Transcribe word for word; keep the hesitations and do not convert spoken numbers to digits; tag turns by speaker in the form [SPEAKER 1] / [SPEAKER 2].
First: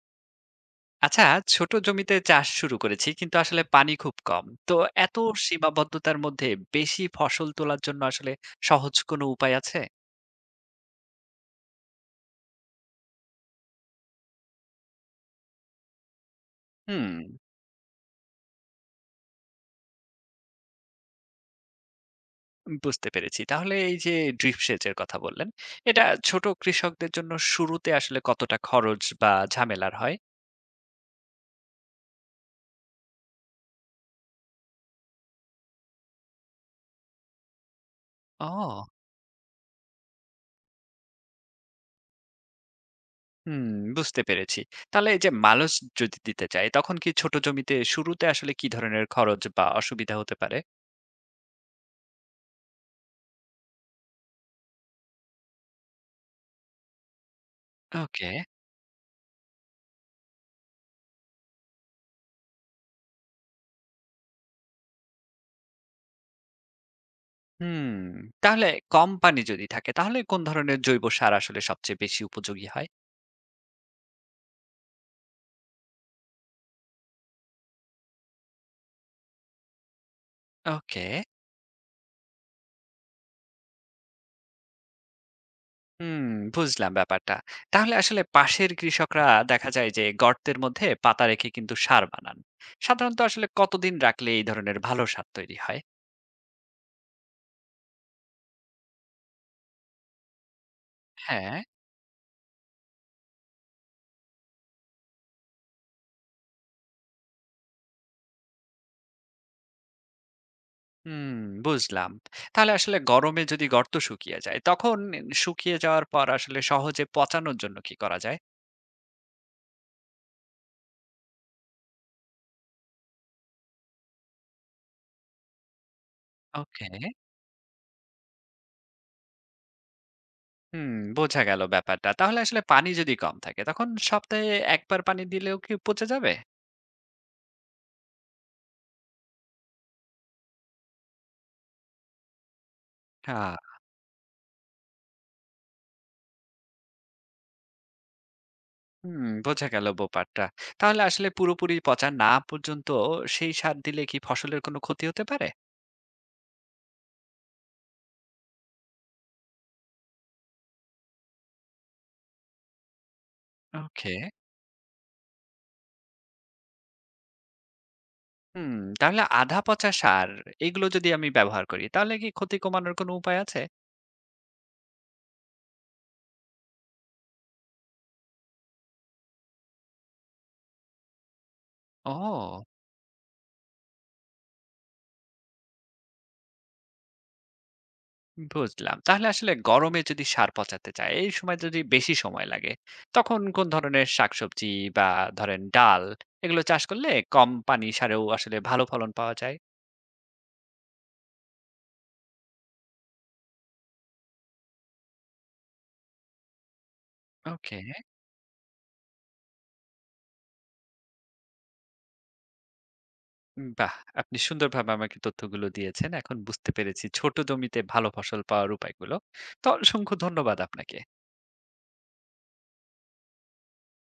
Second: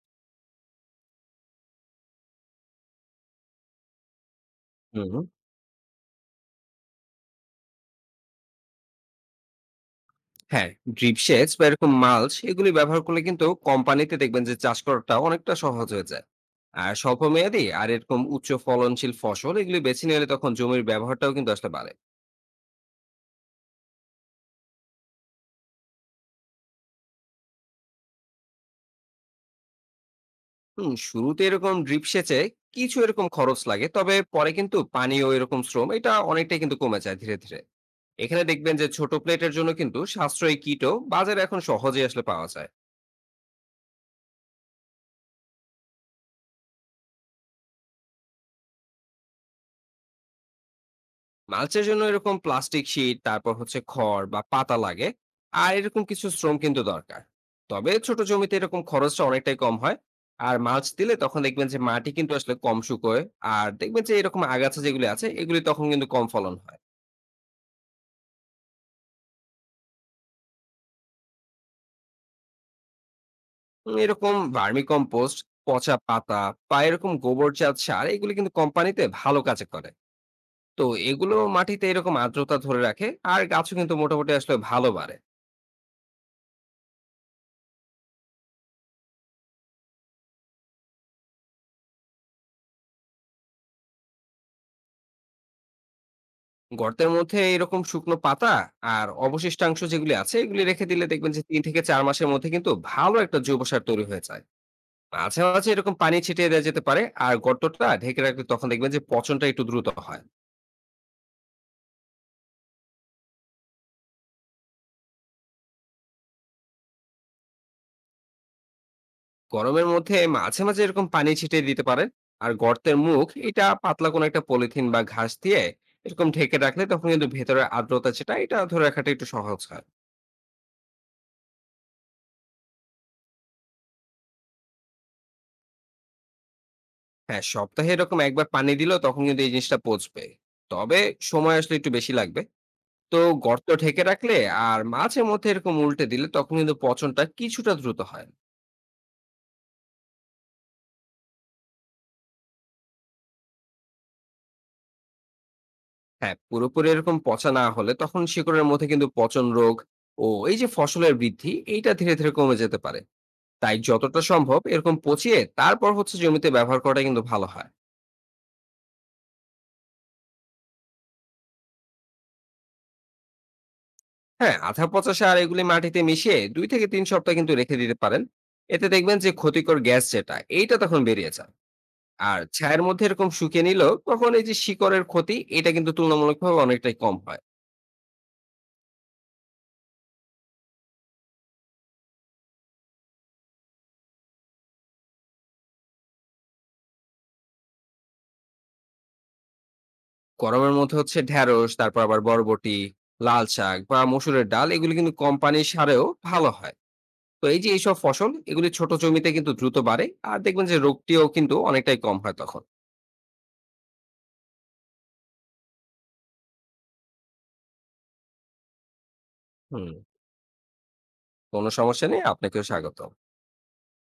[SPEAKER 1] আচ্ছা। ছোট জমিতে চাষ শুরু করেছি, কিন্তু আসলে পানি খুব কম। তো এত
[SPEAKER 2] হুম,
[SPEAKER 1] সীমাবদ্ধতার মধ্যে বেশি ফসল তোলার জন্য আসলে সহজ কোনো উপায় আছে?
[SPEAKER 2] হ্যাঁ, ড্রিপ সেচ বা এরকম মাল্চ এগুলি ব্যবহার করলে কিন্তু কম পানিতে দেখবেন যে চাষ করাটা অনেকটা সহজ হয়ে যায়। আর
[SPEAKER 1] হুম,
[SPEAKER 2] স্বল্প মেয়াদি আর এরকম উচ্চ ফলনশীল ফসল এগুলি বেছে নিলে তখন জমির ব্যবহারটাও কিন্তু আসলে বাড়ে।
[SPEAKER 1] বুঝতে পেরেছি। তাহলে এই যে ড্রিপ সেচের কথা বললেন, এটা ছোট কৃষকদের জন্য শুরুতে আসলে কতটা খরচ বা ঝামেলার হয়?
[SPEAKER 2] হুম, শুরুতে এরকম ড্রিপ সেচে কিছু এরকম খরচ লাগে। তবে পরে কিন্তু পানি ও এরকম শ্রম এটা অনেকটাই কিন্তু কমে যায় ধীরে, ধীরে। এখানে দেখবেন
[SPEAKER 1] ও,
[SPEAKER 2] যে ছোট প্লেটের জন্য কিন্তু সাশ্রয়ী কিটও বাজারে এখন সহজেই আসলে পাওয়া যায়।
[SPEAKER 1] হুম, বুঝতে পেরেছি। তাহলে এই যে মালচ যদি দিতে চাই, তখন কি ছোট জমিতে শুরুতে আসলে কি ধরনের খরচ বা অসুবিধা হতে পারে?
[SPEAKER 2] মালচের জন্য এরকম প্লাস্টিক শিট তারপর হচ্ছে খড় বা পাতা লাগে আর এরকম কিছু শ্রম কিন্তু দরকার। তবে ছোট
[SPEAKER 1] ওকে।
[SPEAKER 2] জমিতে এরকম খরচটা অনেকটাই কম হয়। আর মাছ দিলে তখন দেখবেন যে মাটি কিন্তু আসলে কম শুকোয়। আর দেখবেন যে এরকম আগাছা যেগুলি আছে এগুলি তখন কিন্তু কম ফলন হয়।
[SPEAKER 1] হুম, তাহলে কম পানি যদি থাকে তাহলে কোন ধরনের জৈব সার আসলে সবচেয়ে বেশি উপযোগী হয়?
[SPEAKER 2] উম, এরকম ভার্মি কম্পোস্ট, পচা পাতা বা এরকম গোবর জাত সার এগুলি কিন্তু কোম্পানিতে ভালো কাজে করে। তো
[SPEAKER 1] ওকে।
[SPEAKER 2] এগুলো মাটিতে এরকম আর্দ্রতা ধরে রাখে আর গাছও কিন্তু মোটামুটি আসলে ভালো বাড়ে।
[SPEAKER 1] হুম, বুঝলাম ব্যাপারটা। তাহলে আসলে পাশের কৃষকরা দেখা যায় যে গর্তের মধ্যে পাতা রেখে কিন্তু সার বানান। সাধারণত আসলে কতদিন রাখলে এই ধরনের ভালো সার তৈরি হয়?
[SPEAKER 2] গর্তের মধ্যে এরকম শুকনো পাতা আর অবশিষ্টাংশ যেগুলি আছে এগুলি রেখে দিলে দেখবেন যে
[SPEAKER 1] হ্যাঁ।
[SPEAKER 2] তিন থেকে চার মাসের মধ্যে কিন্তু ভালো একটা জৈব সার তৈরি হয়ে যায়। মাঝে, মাঝে এরকম পানি ছিটিয়ে দেওয়া যেতে পারে আর গর্তটা ঢেকে রাখলে তখন দেখবেন যে পচনটা একটু দ্রুত হয়।
[SPEAKER 1] হুম, বুঝলাম। তাহলে আসলে গরমে যদি গর্ত শুকিয়ে যায়, তখন শুকিয়ে যাওয়ার পর আসলে সহজে পচানোর জন্য কি করা যায়?
[SPEAKER 2] গরমের মধ্যে মাঝে, মাঝে এরকম পানি ছিটিয়ে দিতে পারে আর গর্তের মুখ এটা পাতলা কোনো একটা পলিথিন বা ঘাস দিয়ে এরকম ঢেকে রাখলে
[SPEAKER 1] ওকে।
[SPEAKER 2] তখন কিন্তু ভেতরের আর্দ্রতা যেটা এটা ধরে রাখাটা একটু সহজ হয়।
[SPEAKER 1] হুম, বোঝা গেল ব্যাপারটা। তাহলে আসলে পানি যদি কম থাকে তখন সপ্তাহে এক বার পানি দিলেও কি পচে যাবে?
[SPEAKER 2] হ্যাঁ, সপ্তাহে এরকম একবার পানি দিলেও তখন কিন্তু এই জিনিসটা পচবে। তবে সময় আসলে একটু বেশি লাগবে। তো
[SPEAKER 1] হ্যাঁ।
[SPEAKER 2] গর্ত ঢেকে রাখলে আর মাঝে মধ্যে এরকম উল্টে দিলে তখন কিন্তু পচনটা কিছুটা দ্রুত হয়।
[SPEAKER 1] হুম, বোঝা গেল ব্যাপারটা। তাহলে আসলে পুরোপুরি পচা না পর্যন্ত সেই সার দিলে কি ফসলের কোনো ক্ষতি হতে পারে?
[SPEAKER 2] হ্যাঁ, পুরোপুরি এরকম পচা না হলে তখন শিকড়ের মধ্যে কিন্তু পচন রোগ ও এই যে ফসলের বৃদ্ধি এইটা ধীরে ধীরে কমে যেতে পারে। তাই
[SPEAKER 1] ওকে।
[SPEAKER 2] যতটা সম্ভব এরকম পচিয়ে তারপর হচ্ছে জমিতে ব্যবহার করাটা কিন্তু ভালো হয়।
[SPEAKER 1] হুম, তাহলে আধা পচা সার এগুলো যদি আমি ব্যবহার করি তাহলে কি ক্ষতি কমানোর কোনো উপায় আছে?
[SPEAKER 2] হ্যাঁ, আধা পচা সার এগুলি মাটিতে মিশিয়ে দুই থেকে তিন সপ্তাহ কিন্তু রেখে দিতে পারেন। এতে দেখবেন যে ক্ষতিকর গ্যাস যেটা এইটা তখন বেরিয়ে যায়।
[SPEAKER 1] ও,
[SPEAKER 2] আর ছায়ের মধ্যে এরকম শুকিয়ে নিলেও তখন এই যে শিকড়ের ক্ষতি এটা কিন্তু তুলনামূলকভাবে অনেকটাই কম হয়।
[SPEAKER 1] বুঝলাম। তাহলে আসলে গরমে যদি সার পচাতে চায়, এই সময় যদি বেশি সময় লাগে, তখন কোন ধরনের শাকসবজি বা ধরেন ডাল এগুলো চাষ করলে কম পানি সারেও আসলে ভালো ফলন পাওয়া যায়?
[SPEAKER 2] গরমের মধ্যে হচ্ছে ঢেঁড়স, তারপর আবার বরবটি, লাল শাক বা মসুরের ডাল এগুলো কিন্তু কম পানির সারেও ভালো হয়। তো এই যে
[SPEAKER 1] ওকে।
[SPEAKER 2] এইসব ফসল এগুলি ছোট জমিতে কিন্তু দ্রুত বাড়ে আর দেখবেন যে রোগটিও কিন্তু অনেকটাই কম হয় তখন।
[SPEAKER 1] বাহ! আপনি সুন্দরভাবে আমাকে তথ্যগুলো দিয়েছেন। এখন বুঝতে পেরেছি ছোট জমিতে ভালো ফসল পাওয়ার উপায়গুলো। তো
[SPEAKER 2] হুম,
[SPEAKER 1] অসংখ্য ধন্যবাদ আপনাকে।
[SPEAKER 2] কোনো সমস্যা নেই। আপনাকেও স্বাগত।